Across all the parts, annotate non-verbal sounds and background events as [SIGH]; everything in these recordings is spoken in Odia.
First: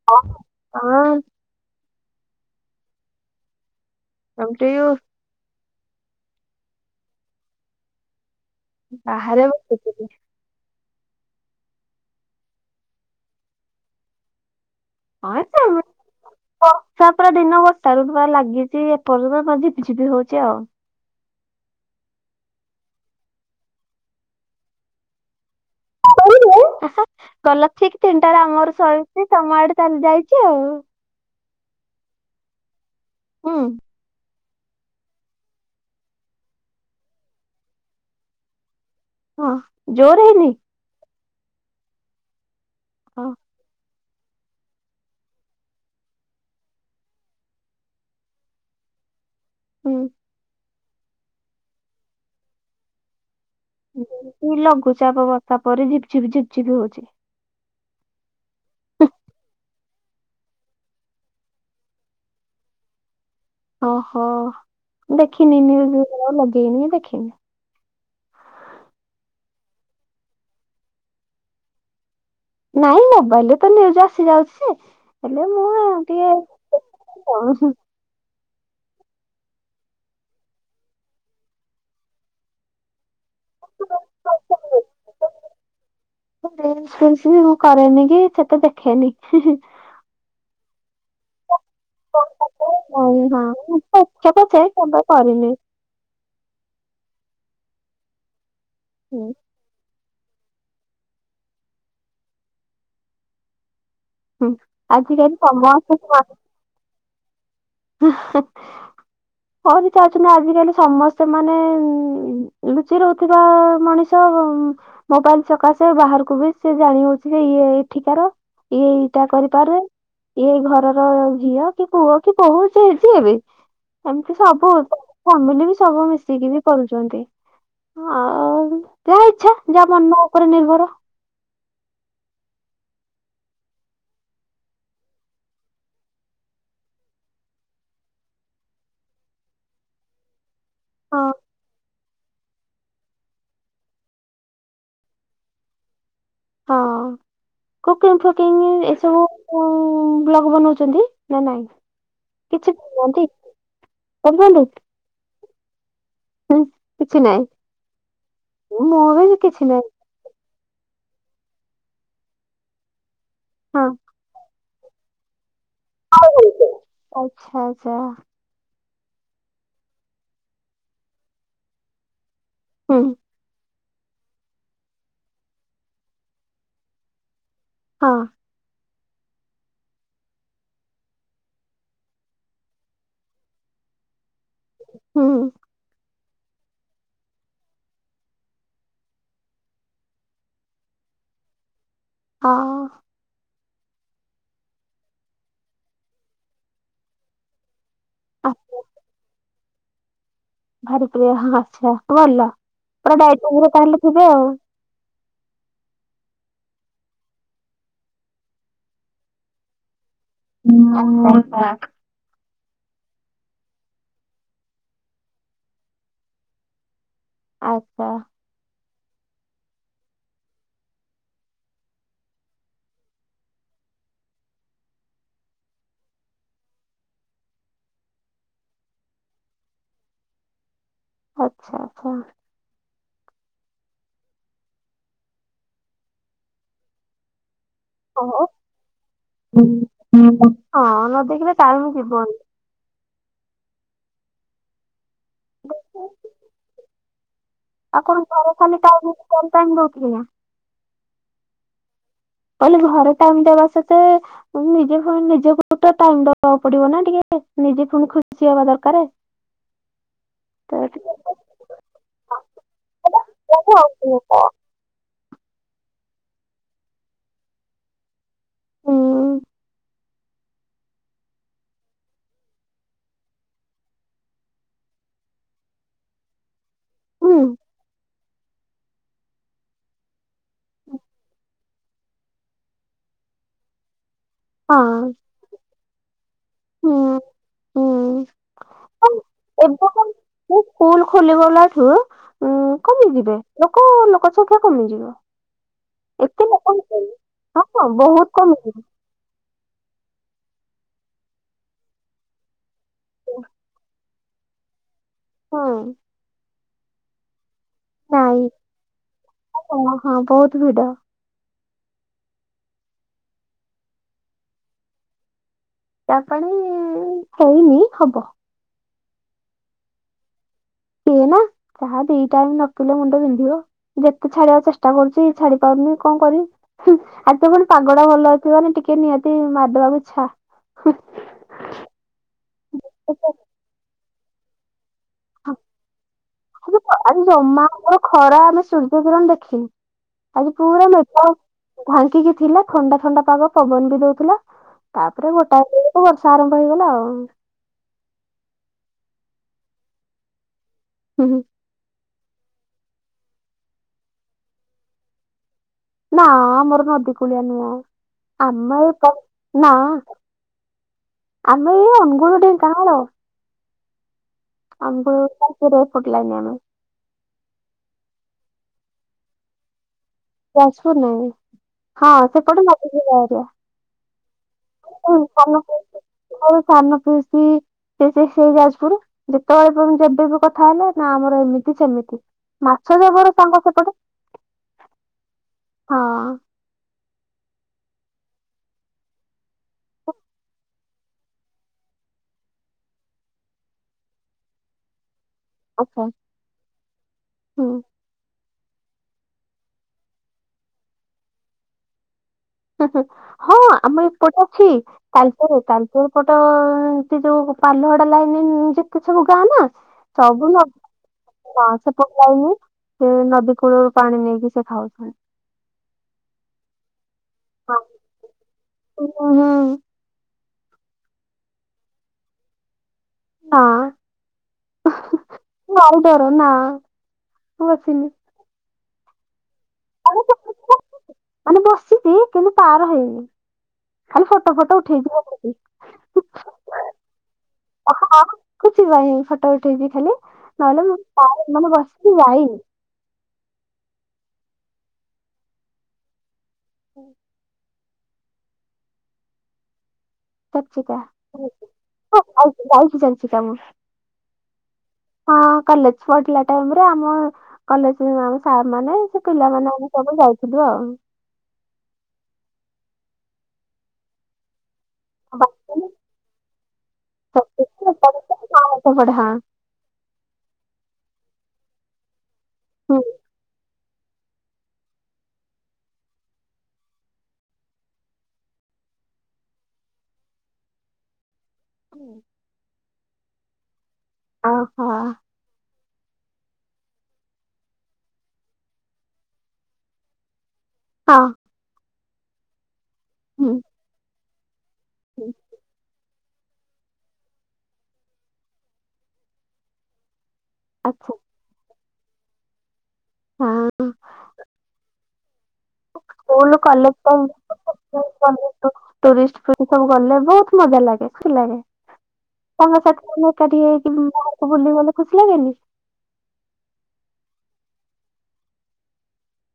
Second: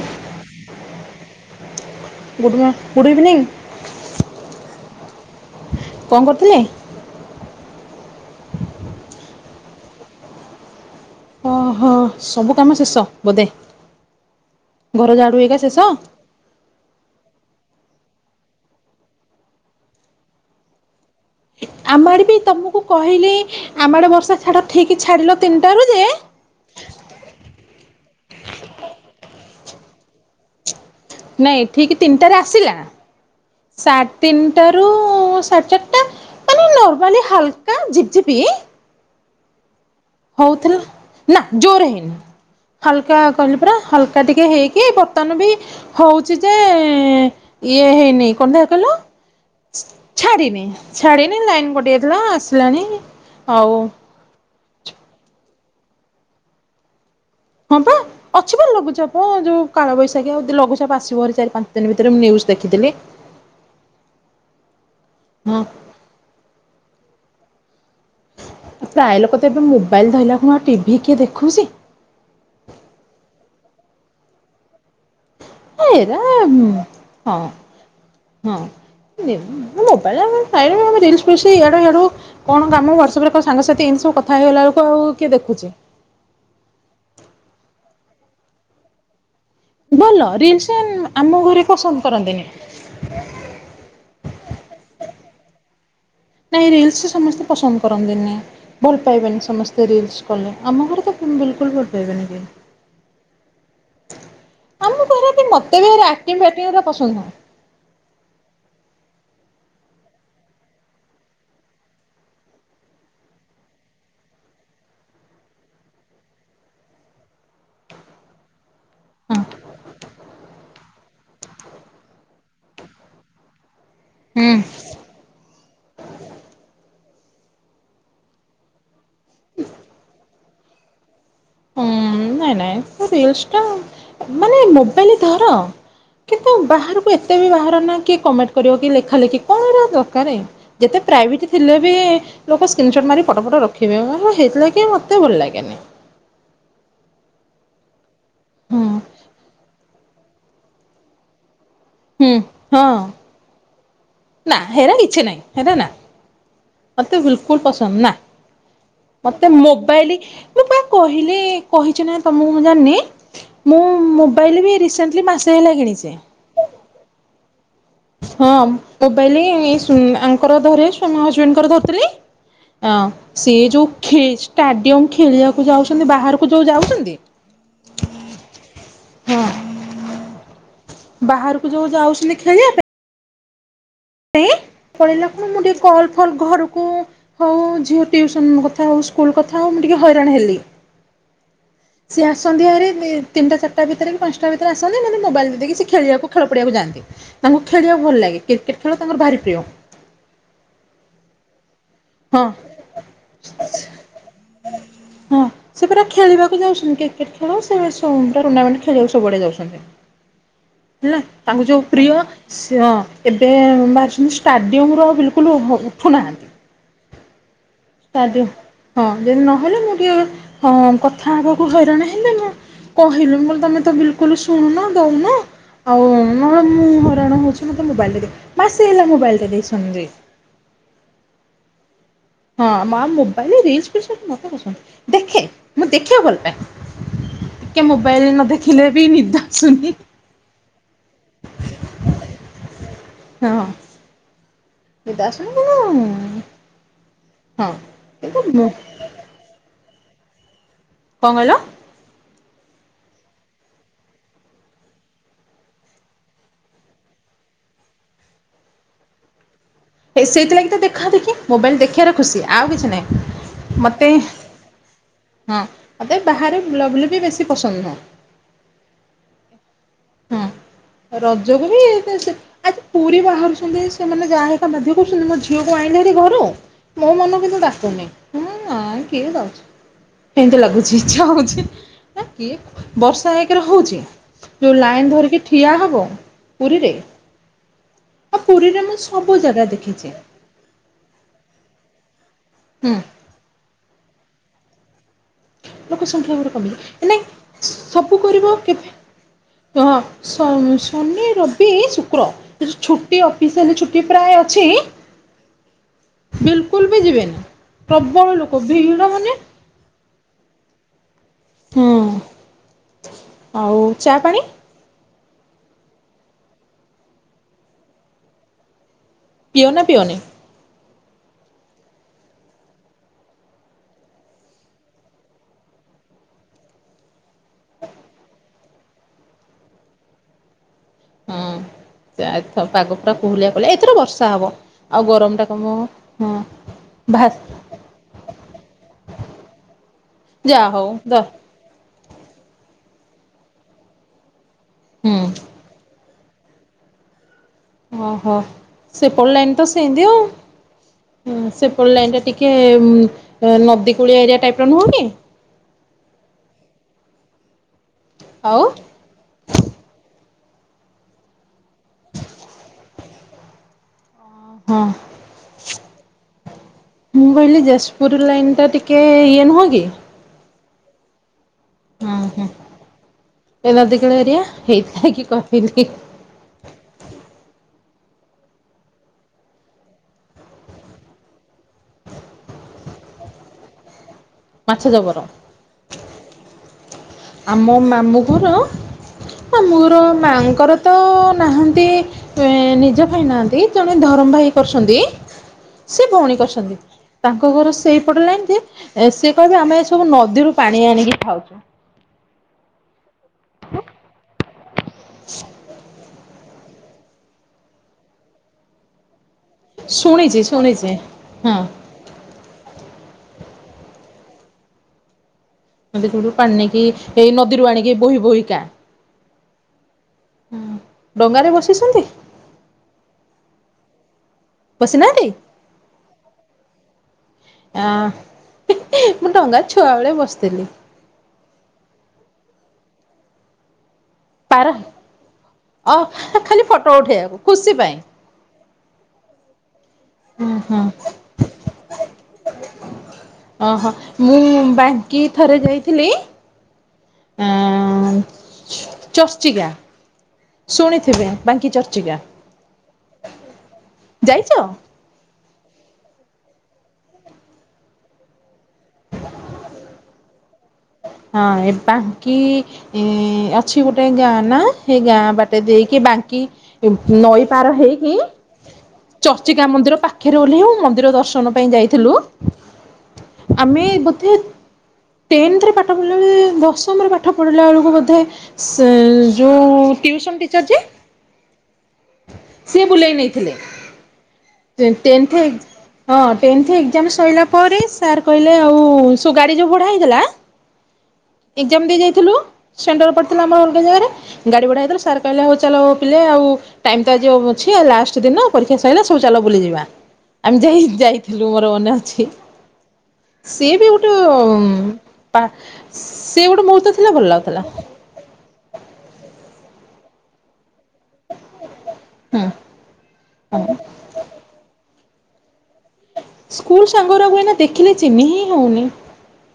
[UNINTELLIGIBLE] ଗୁଡ଼ମ good evening. Same to you. କଣ କରୁଥିଲ? ବାହାରେ ବସିଥିଲି। ଓହୋ ସବୁ କାମ ଶେଷ ବୋଧେ ଘର ଝାଡୁ ହଁ ହେକା ଶେଷ। ସେମିତି ବର୍ଷା ପୁରା ଦିନ ବର୍ଷା ଋତୁ ଲାଗିଛି ଏପର୍ଯ୍ୟନ୍ତ ଝିପିଝିପି ହଉଛି ଆଉ। ଆମ ଆଡ଼େ ବି ତମକୁ କହିଲି ଆମ ଆଡ଼େ ବର୍ଷା ଛାଡ ଠିକ ଛାଡିଲା ତିନିଟାରୁ ଯେ ଆହା ଭଲ ଠିକ ତିନିଟାରେ ଆମର ସରିଛି ତମ ଆଡେ ତାହେଲେ ଯାଇଛି ଆଉ। ନାଇଁ ଠିକ ତିନିଟାରେ ଆସିଲା ହୁଁ ସାଢ଼ ତିନି ଟାରୁ ସାଢେ ଚାରଟା ମାନେ ନର୍ମାଲି ହାଲକା ଝିପ୍ ଝିପି ହଁ ଜୋର ହେଇନି? ନା ଜୋରେ ହେଇନି ହାଲକା ହଁ କହିଲି ପରା ହାଲକା ଟିକେ ହେଇକି ବର୍ତ୍ତମାନ ବି ହଉଚି ଯେ ଇଏ ହେଇନି କଣ ଦେଖିଆ କହିଲ? ହୁଁ ଛାଡିିନି ଛାଡିନି ଲାଇନ୍ କଟିଯାଇଥିଲା ଆସିଲାଣିି ଆଉ ପୁଣି ଲଘୁଚାପ ବର୍ଷା ପରେ ଝିପ୍ ଝିପ୍ ଝିପ୍ ଝିପ୍ ହଉଚି। ହଁ ପା। ଅଛି ପା ଲଘୁଚାପ ଯୋଉ କାଳବୈଶାଖୀ ଆଉ ଲଘୁଚାପ ଆସିବ ହେରି ଚାରି ପାଞ୍ଚ ଦିନି ଭିତରେ ମୁଁ ନ୍ୟୁଜ୍ ଦେଖିଥିଲି। ଓହୋ ଦେଖିନି ହଁ ନିଉଜ୍ ଲଗେଇନି ଦେଖିନି। ପ୍ରାୟ ଲୋକ ତ ଏବେ ମୋବାଇଲ୍ ଧଇଲା ଖୁଣୁ ଆଉ ଟିଭି କିଏ ଦେଖୁଚି? ନାଇଁ ମୋବାଇଲରେ ତ ନିଉଜ୍ ଆସି ଯାଉଚି ଯେ। ହେଲେ ମୁଁ ଏରା ହଁ ଟିକେ [UNINTELLIGIBLE] ହଁ ନେ ମୋବାଇଲ୍ ଟା [UNINTELLIGIBLE] ରିଲ୍ସ ଇଆଡୁ ହିଆଡୁ। କଣ କାମ ୱାଟସପରେ କୋଉ ସାଙ୍ଗସାଥି ଏମିତି ସବୁ କଥା ହେଇଗଲା ବେଳୁକୁ ଆଉ କିଏ ଦେଖୁଛି? ରିଲ୍ସ ଫିଲ୍ସ ବି ମୁଁ କରେନି କି ସେତେ ଦେଖେନି। ଭଲ ରିଲ୍ସ ଆମ ଘରେ ପସନ୍ଦ କରନ୍ତିନି [UNINTELLIGIBLE] ଭଲ କରିନି। ନାଇଁ ରିଲ୍ସ ସମସ୍ତେ ପସନ୍ଦ କରନ୍ତିନି ଭଲ ହୁଁ ପାଇବେନି ସମସ୍ତେ ରିଲ୍ସ। କଲେ ଆମ ଘରେ ତ ବିଲକୁଲ୍ ବି ଉଠେଇବେନି କେହି। ହୁଁ ଆଜିକାଲି ସମସ୍ତେ ମୋତେ ଏରା ପସନ୍ଦ ନୁହଁ। [UNINTELLIGIBLE] [UNINTELLIGIBLE] ଆଜିିକାଲି ସମସ୍ତେ ମାନେ ଲୁଚି ରହୁଥିବା ମଣିଷ ମୋବାଇଲ୍ ସକାଶେ ବାହାରକୁ ବି ସେ ଜାଣି ହଉଚି ଯେ ଇଏ ଏଠିକାର। ଇଏ ଏଇଟା କରିପାରେ। ଇଏ ଘରର ଝିଅ କି ପୁଅ କି। କହୁଚି [UNINTELLIGIBLE] ହେବି। ଏମିତି ହୁଁ। ସବୁ। ଫ୍ୟାମିଲି ବି ସବୁ ମିଶିକି ବି କରୁଚନ୍ତି। ହଁ ଆଉ ଯାହା ଇଛା ଯାହା ମନ ଉପରେ ନିର୍ଭର। ହୁଁ ନାଇଁ ନାଇଁ ରିଲ୍ସ ଟା ମାନେ ମୋବାଇଲ ଧର କିନ୍ତୁ ବାହାରୁକୁ ଏତେ ବି ବାହାର ନା କିଏ କମେଣ୍ଟ କରିବ କି ଲେଖା ଲେଖି କଣ ଦରକାରେ। ଯେତେ ହଁ ପ୍ରାଇଭେଟ ଥିଲେ ବି ଲୋକ ସ୍କିନ୍ ସଟ୍ ମାରି ଫଟ ଫଟ ରଖିବେ ହେଗୁଡ଼ା କି ମତେ ଭଲ ଲାଗେନି। ହଁ କୁକିଂ ଫୁକିଂ ହୁଁ ଏସବୁ ମୁଁ ବ୍ଲଗ ବନଉଚନ୍ତି ନା ନାଇଁ ହୁଁ କିଛି ହଁ କୁଅନ୍ତି? ନା ହେରା କିଛି ନାଇଁ ହେରା ନା। ମତେ କିଛି ନାହିଁ ବିଲକୁଲ୍ ପସନ୍ଦ ନା ମୁଁ ବି ମତେ କିଛି ନାହିଁ ମୋବାଇଲି ମୁଁ ପା କହିଲି କହିଚ ନା ତମକୁ ମୁଁ ଜାଣିନି। ହଁ। ପଇଲେ ବି ରିସେଣ୍ଟଲି ମାସେ ହେଲା କିଣିଚେ। ଆଛା ଆଛା। ହଁ ମୋବାଇଲି ଏସୁ ଆଙ୍କର ଧରେ ସ ମୋ ହଜବେଣ୍ଡଙ୍କର ଧରୁଥିଲି ଅଁ ହୁଁ ସେ ଯୋଉ ଖେ ଷ୍ଟାଡିୟମ୍ ଖେଳିଆକୁ ଯାଉଚନ୍ତି, ବାହାରକୁ ଯୋଉ ଯାଉଚନ୍ତି ହଁ। ହଁ। ବାହାରୁକୁ ଯୋଉ ଯାଉଚନ୍ତି ଖେଳିଆ ପାଇଁ ଇଁ ହୁଁ କଣ ମୁଁ ଟିକେ କଲ୍ ହଲ୍ ଘରୁକୁ ହୋଉ, ଝିଅ ଟିଉସନ୍ କଥା ହୋଉ ସ୍କୁଲ୍ କଥା ହୋଉ, ମୁଁ ଟିକେ ହଇରାଣ ହେଲି। ସିଏ ଆସନ୍ତି ହଁ ହାରି ଦେ ତିନିଟା, ଚାରିଟା ଭିତରେ, ବି ପାଞ୍ଚଟା ଭିତରେ ଆସନ୍ତି ମତେ ମୋବାଇଲ୍ ଟା ଦେଇ ଦେଇକି ସେ ଖେଳିଆକୁ ଖେଳ ପଡିଆକୁ ଯାଆନ୍ତି। ତାଙ୍କୁ ଖେଳିବାକୁ ଭଲ ଲାଗେ। ଆ- କ୍ରିକେଟ୍ ଖେଳ ତାଙ୍କର ଭାରି ପ୍ରିୟ। ଭାରିପ୍ରିୟ ହଁ ଆଛା, ହଁ ଭଲ ପୁରା ଡା ତାହେଲେ ଥିବେ ଆଉ। ହଁ ସେ ପୁରା ଖେଳିବାକୁ ଯାଉଛନ୍ତି। କ୍ରିକେଟ୍ ଖେଳ, ସେ ସୋ ଟୁର୍ଣ୍ଣାମେଣ୍ଟ ଖେଳିଵାକୁ ସବୁଆଡ଼େ ଯାଉଛନ୍ତି। ହେଲା ଆଚ୍ଛା ତାଙ୍କୁ ଯୋଉ ପ୍ରିୟ ସେ ହ ଏବେ ବାହାରିଛନ୍ତି ଷ୍ଟାଡ଼ିୟମ୍ ରୁ ବିଲୁକୁଲ୍ ଉଠୁନାହାନ୍ତି। ଆଚ୍ଛା। ହଁ ତାଦିଅ ଯଦି ନହେଲେ, ମୁଁ ଟିକେ ହଁ କଥା ହେବାକୁ ହଇରାଣ ହେଲେ, ମୁଁ କହିଲି ମୁ ତମେ ତ ବିଲୁକୁଲ୍ ଶୁଣୁନ ଦୋଉନ। ଆଉ ନା, ମୁଁ ହଇରାଣ ହେଉଛି ମୋତେ ମୋବାଇଲ୍ ଟେ ଦିଅ। ମାସେ ହେଲା ମୋବାଇଲ୍ ଟା ଦେଇଛନ୍ତି ଯେ। ଆଚ୍ଛା ଆଚ୍ଛା। ହଁ ମା ମୋବାଇଲ୍ ରିଲ୍ସ୍ ଫିଲ୍ସ୍ ମତେ ପସନ୍ଦ ନୂହେଁ, ଦେଖେ ମୁଁ ଦେଖିବାକୁ ଭଲ ପାଏ। ଟିକେ ମୋବାଇଲ୍ ନ ଦେଖିଲେ ବି ନିଦ ଆଶୁନି। ହ ପା ହଁ ନ ଦେଖିଲେ ଟାଇମ୍ ଯିବନି। ହଁ। ଏ ଦାସୁନ କ [UNINTELLIGIBLE] ନା ଆଉ କଣ ଘର ମୁଁ କାମ ଖାଲି [UNINTELLIGIBLE] କରିପାରୁନଥିବ। କଣ କହିଲ? କହିଲି ଘର ଟାଇମ୍ ଦେବା ସ୍ଵତେ ନିଜେ ଫୁଣି ନିଜକୁ ତ ଟାଇମ୍ ଦବାକୁ ପଡିବ ନା ଟିକେ, ନିଜେ ଫୁଣି ଖୁସି ହବା ଦରକାର। [UNINTELLIGIBLE] ହେ ତ ସେଇଥିଲାଗିତ ଦେଖା ଦେଖି, ମୋବାଇଲ୍ ଦେଖିବାର ଖୁସି ଆଉ କିଛି ହୁଁ ନାହିଁ। ମୋତେ ହୁଁ [UNINTELLIGIBLE] ହଁ ମତେ ବାହାରେ ବୁଲାବୁଲି ବି ବେଶୀ ପସନ୍ଦ ନୁହଁ। ହଁ ରଜକୁ ବି ସେ ଆ ପୁରୀ ବାହାରୁଛନ୍ତି ସେମାନେ ଯା ବାଧ୍ୟ କରୁଛନ୍ତି, ମୋ ଝିଅକୁ ଆଇଁଲେ ହାରିି ଘରୁ, ମୋ ମନ କିନ୍ତୁ ଡାକୁନି। ହୁଁ ନାଇଁ କିଏ ଯାଉଛି। ଏମ୍ତି ଲାଗୁଛି ଇଛା ହୋଉଛି। ନା କିଏ ବର୍ଷା ଏକ୍ ରେ ହଉଛି। ଯୋଉ ଲାଇନ୍ ହଁ ଧରିକି ଠିଆ ହବ ପୁରୀରେ, ହୁଁ ହୁଁ ଆଉ ପୁରୀରେ ମୁଁ ସବୁ ଜାଗା ଏବେ କଣ ଦେଖିଛି ସ୍କୁଲ୍ ଖୋଲିଗଲାଠୁ ଉଁ ହୁଁ କମି ଯିବେ, ଲୋକ ଲୋକ ସଂଖ୍ୟା କମିଯିବ। ଲୋକ ସଂଖ୍ୟା ଏତେ ଆହୁରି ଲୋକ କମିବେ, ଏ ହେବେନି ନାଇ ହଁ ହଁ ସବୁ ବହୁତ କରିବ କମିଯିବ କେବେ ହଁ ସ-ଶନି, ରବି, ଶୁକ୍ର ସେ ଯୋଉ ଛୁଟି ଅଫିସିଆଲି ଛୁଟି ପ୍ରାୟ ଅଛି ହଁ। ବିଲ୍ କୁଲ୍ ବି ଯିବେନି। ପ୍ରବଳ ଲୋକ ଭିଡ଼ ମାନେ ହ ହଁ ବୋହୁତ୍ ଭିଡ। ହୁଁ। ଆଉ ଚା ପାଣି? ଚା ପାଣି ହେଇନି ହବ। ପିଓ ନା ପିଓନି? ପିଏ ନା, ଚାହା ଦି ଟାଇ ନ ପିଲେ ମୁଣ୍ଡ ଵିନ୍ଧିବ। ଯେତେ ଛାଡିବା ଚେଷ୍ଟା କରୁଛି, ଛାଡି ପାରୁନି କଣ କରିବି? ଆଜି ତ ପୁଣି ପାଗ ଟା ଭଲ ଅଛି, ମାନେ ଟିକେ ନିହାତି ମାରିଦବାକୁ ଇଚ୍ଛା। ହୁଁ ପାଗ ପୁରା କୁହୁଲିଆ କଲା, ଏଥର ବର୍ଷା ହବ। ଆଉ ଗରମ ଟା କମିବ ହଁ। ଆଜି ଭା ଜମା ଆମର ଖରା, ଆମେ ସୂର୍ଯ୍ୟକିରଣ ଦେଖିନୁ। ଆଜି ଯାହା ହଉ ପୁରା ଦ ମେଘ ଭାଙ୍କିକି ଥିଲା ଥଣ୍ଡା ଥଣ୍ଡା ପାଗ ପବନ ବି ଦଉଥିଲା ହୁଁ ତାପରେ ଗୋଟା କୁ ବର୍ଷା ଆରମ୍ଭ ହେଇଗଲା ଆଉ। ଓହୋ ସେପଟ ଲାଇନ୍ ତ ସେମିତିି ଆଉ। ହୁଁ ହୁଁ ସେ ସେପର ଲାଇନ୍ ଟା ଟିକେ ନଦୀ କୂଳିଆ ଏରିଆ ଟାଇପ ର ନୁହକି? ନା ଆମର ନଦିକୁଳିଆ ନୁହ ଆଉ ଆମେ ଏ ପ ନା ଆମେ ଏଇ ଅନଗୁଳ, ଢେଙ୍କାନାଳ ଆଉ। ହଁ ଆମେ [UNINTELLIGIBLE] ପଟ ଲାଇନ ଆମେ। ମୁଁ କହିଲି ଯାଜପୁର ଲାଇନ୍ ଟା ଟିକିଏ ଇଏ ନୁହଁ କି? ଯାଜପୁର ନୁହଁ। ହଁ ହୁଁ ହୁଁ। ସେପଟେ ନଦି ବି ବାହାରିବ ଏ ନଦୀକୂଳ ଏରିଆ ହେଇଥିଲାଗି କହିଲି [UNINTELLIGIBLE] ହ ସାନ ପିଉସୀ ସେ ସେ ସେଇ ଯାଜପୁର, ଯେତେବେଳେ ପ ଯେବେ ବି କଥା ହେଲେ ନା ଆମର ଏମିତି ସେମିତି ମାଛ ଜବର ତାଙ୍କ ସେପଟ। ମାଛ ଜବର ହଁ। ଆମ ମାମୁଁ ଘର, ଆମଁର ମାଆଙ୍କର ତ ନାହାନ୍ତି ନିଜ ଭାଇ ନାହାନ୍ତି, ଜଣେ ଧରମ ଭାଇ କରୁଛନ୍ତି। ଆଚ୍ଛା ସେ ଭଉଣୀ କରଛନ୍ତି, ତାଙ୍କ ହୁଁ ଘର ସେଇ ଏପଟ ଲାଇନ ଯେ ସେ କହିବେ ଆମେ ସବୁ ନଦୀରୁ ପାଣି ଆଣିକି ଖାଉଛୁ। ହୁଁ ହୁଁ ହଁ ଆମ ଏପଟେ ଅଛି ତାଲଚେରେ, ତାଲଚେରେ ଗୋଟେ ସେ ଯୋଉ ପାଲହଡା ଲାଇନ ଦେ ସବୁ ଗାଁ ନା ଶୁଣିଛି ସବୁ ନ ଶୁଣିଛି ହଁ। ଯାଇନି, ସେ ନଦୀ କୂଳରୁ ପାଣି ନେଇକି ସେ ଖାଉଛନ୍ତି। ନୀ ସବୁ ପାଣି ନେଇକି ଏଇ ନଦୀରୁ ଆଣିକି ବୋହି ବୋହି କା ଓହୋ। ହଁ ଡଙ୍ଗାରେ ବସିଛନ୍ତି? ହଁ ତ ବସିନାହାନ୍ତି? ଭାରି ଡର, ନା ତ ଆ ବସିନି। ମୁଁ ଡଙ୍ଗାରେ ଛୁଆବେେଳେ ବସିଥିଲି। ମାନେ ବସିଛି କିନ୍ତୁ ପାର ହେଇନି। ଖାଲି ଫଟୋ ପାର ଫଟୋ ଉଠେଇଛି ଖାଲି। ଅ ଖାଲି ଫଟୋ ଉଠେଇବାକୁ ଖୁସି ପାଇଁ। କିଛି ନାଇଁ, ଫଟୋ ଉଠେଇଛିି ଖାଲି, ହୁଁ ହୁଁ ନହେଲେ ମୁ [UNINTELLIGIBLE] ମାନେ ବସିକି ଯାଇନି। ଓହୋ ମୁଁ ବାଙ୍କି ଥରେ ଯାଇଥିଲି [INAUDIBLE] ଆ ଚର୍ଚ୍ଚିକା। ଶୁଣିଥିବେ ବାଙ୍କି ଚର୍ଚ୍ଚିକା ଚର୍ଚ୍ଚିକାହଁ ଯାଇଛି ଚାଞ୍ଚିକା ମୁଁ। ଯାଇଛ? ହଁ କଲେଜ ପଡିଲା ଟାଇମରେ ଆମ କଲେଜ ତା ମାନେ ସେ ପିଲାମାନୋନ ଆମେ ସବୁ ଯାଉଥିଲୁ ଆଉ। ହଁ ଏ ବାଙ୍କି ଅଛି ଗୋଟେ ଗାଁ ନା? ଗାଁ ବାଟେ ଦେଇକି ବାଙ୍କି ନଈ ପାର ହେଇକି ପଢେ ଚର୍ଚ୍ଚି ହଁ। ଚର୍ଚ୍ଚିକା ମନ୍ଦିର ପାଖରେ ଓଲ୍ହେଇବୁ ହ ମନ୍ଦିର ଦର୍ଶନ ପାଇଁ ଯାଇଥିଲୁ। ହୁଁ। ଆମେ ବୋଧେ ଟେନ୍ଥ ରେ ପାଠ ପଢ଼ିଲା ବେଳେ, ଦଶମରେ ପାଠ ପଢ଼ିଲା ବଳକୁ ବୋଧେ ଯେଉଁ ଟିଉସନ୍ ଟିଚର୍ ଯେ ହୁଁ ବୁଲେଇ ନେଇଥିଲେ ଓହୋ ହଁ ଟେନ୍ଥ ଏକ୍ଜାମ ସରିଲା ପରେ ସାର୍ କହିଲେ ଆଉ ସ ଗାଡ଼ି ଯୋଉ ଭଡ଼ା ହେଇଥିଲା ହଁ ଏଜାମ ଦେଇ ଯାଇଥିଲୁ ସେଣ୍ଟର ପଡିଥିଲା ଆମର ହୁଁ ଅଲଗା ଜାଗାରେ ଗାଡି ଭଡା ହେଇଥିଲଥିଲା ସାର୍ କହିଲେ ହଉ ଚାଲ ପ ଆଉ ଟାଇମ ତ ଆଜି ଅଛି ଲାଷ୍ଟ ଦିନ ପରୀକ୍ଷା ସରିଲା ସବୁ ଚାଲ ବୁଲିଯିବ। ଆମେ ଯାଇ ଆଚ୍ଛା ଯାଇଥିଲୁ ମୋର ମନେ ଅଛି। ସିଏ ବି ହଁ ଗୋଟେ ପା ସି ସ୍କୁଲ ଗୋଟେ କଲେଜ ମୁହୂର୍ତ୍ତ ଥିଲା ଭଲ ଲାଗୁଥିଲା। [UNINTELLIGIBLE] ଟୁରିଷ୍ଟ ଫ ସବୁ ଗଲେ ବହୁତ ମଜା ଲାଗେ ଖୁସି ଲାଗେ। ହୁଁ। ତାଙ୍କ ସାଥିେ ଏକାଠି ହେଇ ବାହାରକୁ ବୁଲିବାକୁ ଖୁସି ଲାଗେନି? ସ୍କୁଲ ସାଙ୍ଗରେ ଭୁଏ ନା ଦେଖିଲେ ଚିହ୍ି ହିଁ ହଉନି।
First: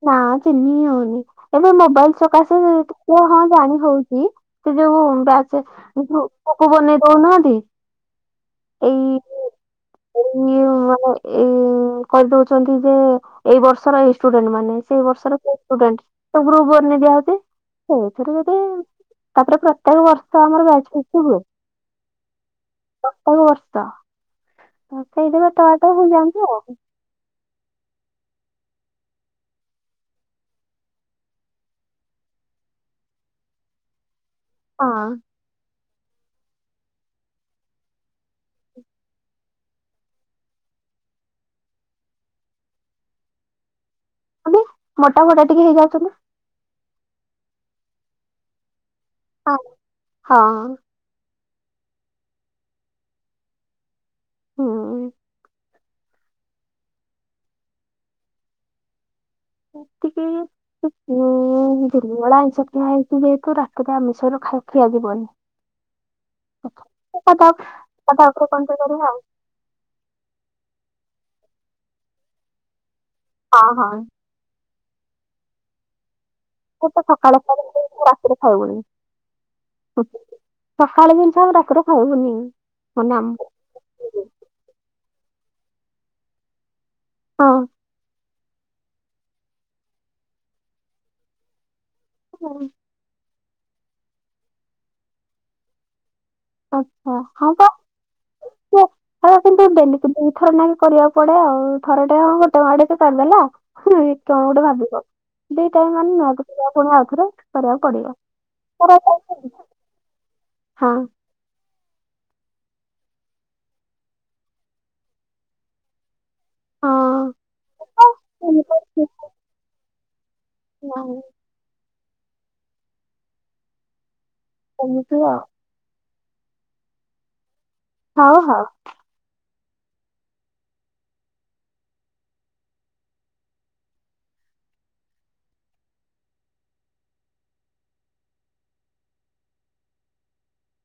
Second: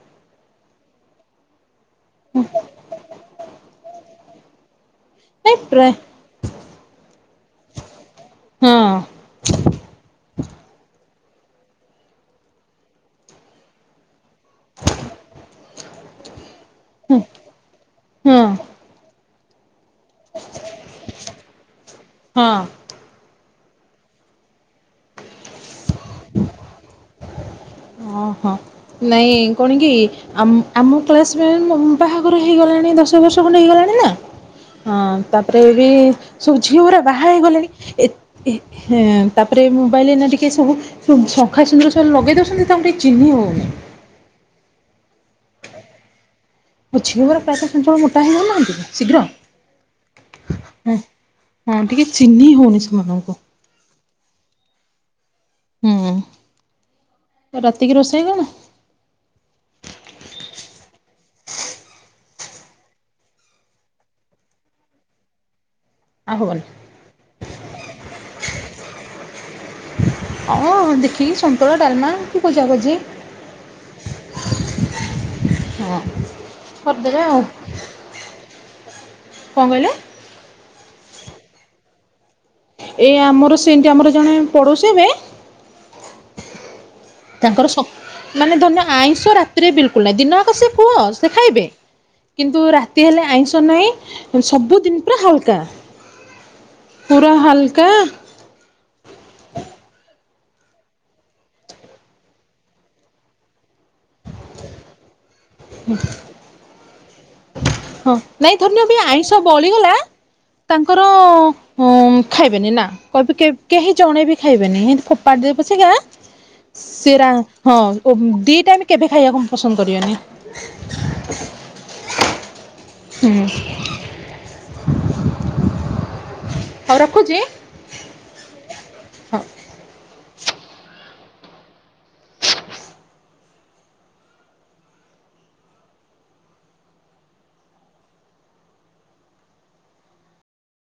ନା ଚିନୀ ହଉନି ଏବେ ମୋବାଇଲ ସକାଶେ ଟିକେ ହଁ ଜାଣି ହଉଛି। ନାଇଁ ଯୋଉବାଚ ପ୍ରା [UNINTELLIGIBLE] ବନେଇ ଦଉନାହାନ୍ତି? ହଁ ଏଇ [UNINTELLIGIBLE] ଏଇ ମାନେ। ଏଇ କହିଁଦୋଉଛନ୍ତି ଯେ ଏଇ ବର୍ଷର ଏଇ ଷ୍ଟୁଡେଣ୍ଟ ମାନେ ସେଇ ବର୍ଷର ସେଡଣ୍ଟ। ଗ୍ରୁପ୍ ବନେଇ ଦିଆ ହୁଁ ହଉଛି ସେଥିରେ ହଁ ବୋଧେ ତାପରେ ପତେ ପ୍ରତ୍ୟେକ ବର୍ଷ ଆମର ବ୍ୟାଚ୍ ଫିଷ୍ଟି ହୁଏ। ହଁ ପତେକ ବର୍ଷ [UNINTELLIGIBLE] ବାଟ ହ ଯାଛୁ ଆଉ। ଓହୋ ନାଇଁ କଣ କି ଆମ ଆମ କ୍ଲାସମେଟ ବାହାଘର ହେଇଗଲାଣି ଦଶ ବର୍ଷ ଖଣ୍ଡେ ହେଇଗଲାଣି ନା? ହଁ ତାପରେ ବି ସବୁ ଝିଅ ଉରା ବାହା ହେଇଗଲେଣି। ଏ ଏ ତାପରେ ମୋବାଇଲରେ ନା ଟିକେ ସବୁ ଶଙ୍ଖା ସୁନ୍ଦର ସବୁ ଲଗେଇ ଦଉଛନ୍ତି। ତାକୁ ଚିହିଁ ହେଉନି। ମାନେ ମୋଟା ମୋଟା ଟିକେ ହେଇଯାଉ ଛନ୍ତି। ଏ ଝିଅ ଉରା ପ୍ରାୟତଃ ସେଣ୍ଟର ମୋଟା ହେଉନାହାନ୍ତି ଶୀଘ୍ର। ହଁ ହଁ ହଁ ଟିକେ ଚିହ୍ନି ହଉନି ସେମାନଙ୍କୁ। ହଁ ହୁଁ ରାତିକି ରୋଷେଇ କଣ? ରାତିକି [UNINTELLIGIBLE] ଦିନ ବେଳା ଆମିଷ ଖିଆ ହେଇଛି ଯେହେତୁ ରାତିରେ ଆମିଷରୁ ଖାଇ ଖିଆଯିବନି। [UNINTELLIGIBLE] କଥା କଥାପରେ କଣ କରିବା ଆଉ। ହଁ ଦେଖିକି ସନ୍ତୁଳା ଡାଲମା କି ଭଜା ଭଜି। ହଁ ହଁ ହଁ ମୋର ତ କରିଦେବେ ସକାଳ ଆଉ ଥରେ ରାତିରେ ଖାଉନି କଣ କହିଲେ ହୁଁ ସକାଳ ଦିନିଶ ଆମେ ରାତିରେ ଖାଇବୁନି। ମାନେ ଏଇ ଆମ ଆମର ସେମତି ଆମର ଜଣେ ପଡୋଶୀ ହେବେ ତାଙ୍କର ସ ମାନେ ଧନ୍ୟ ଆଇଁଷ ରାତିରେ ବିଲକୁଲ ନାହିଁ। ଦିନ ଆକ ସେ କୁହ ସେ ଖାଇବେ କିନ୍ତୁ ହଁ ରାତି ହେଲେ ଆଇଁଷ ନାହିଁ ସବୁଦିନ ପୁରା ହାଲକା। ଆଚ୍ଛା ପୁରା ହାଲକା ହୁଁ କିନ୍ତୁ ଡେଲି ଦିଇଥର ନାକ କରିବାକୁ ପଡେ ଆଉ ଥର ଟେ କଣ ଗୋଟେଆଡେ [UNINTELLIGIBLE] ହୁଁ କଣ ଗୋଟେ ଭାବିବ ଦିଟା ମାନେ ନ ପୁଣି ଆଉଥରେ କରିବାକୁ ହଁ ପଡିବ। ନାଇଁ ଧନ୍ୟ ବି ଆଇଁଷ ବଳିଗଲା ହଁ ତାଙ୍କର ହଁ ଖାଇବେନି ନା କହିବି କେହି ଜଣେ ବି ଖାଇବେନି ଏମିତି ଫୋପାଡି ଦେବେ ପଛକା ହଁ ସେ ରା ହଁ ଦିଟାଇମି କେବେ ଖାଇବାକୁ ପସନ୍ଦ କରିବେନି। [UNINTELLIGIBLE] ହୁଁ କୋହୁଥୁବ। ହଉ ରଖୁଚି। ହଁ ହଁ। ହ। [INAUDIBLE]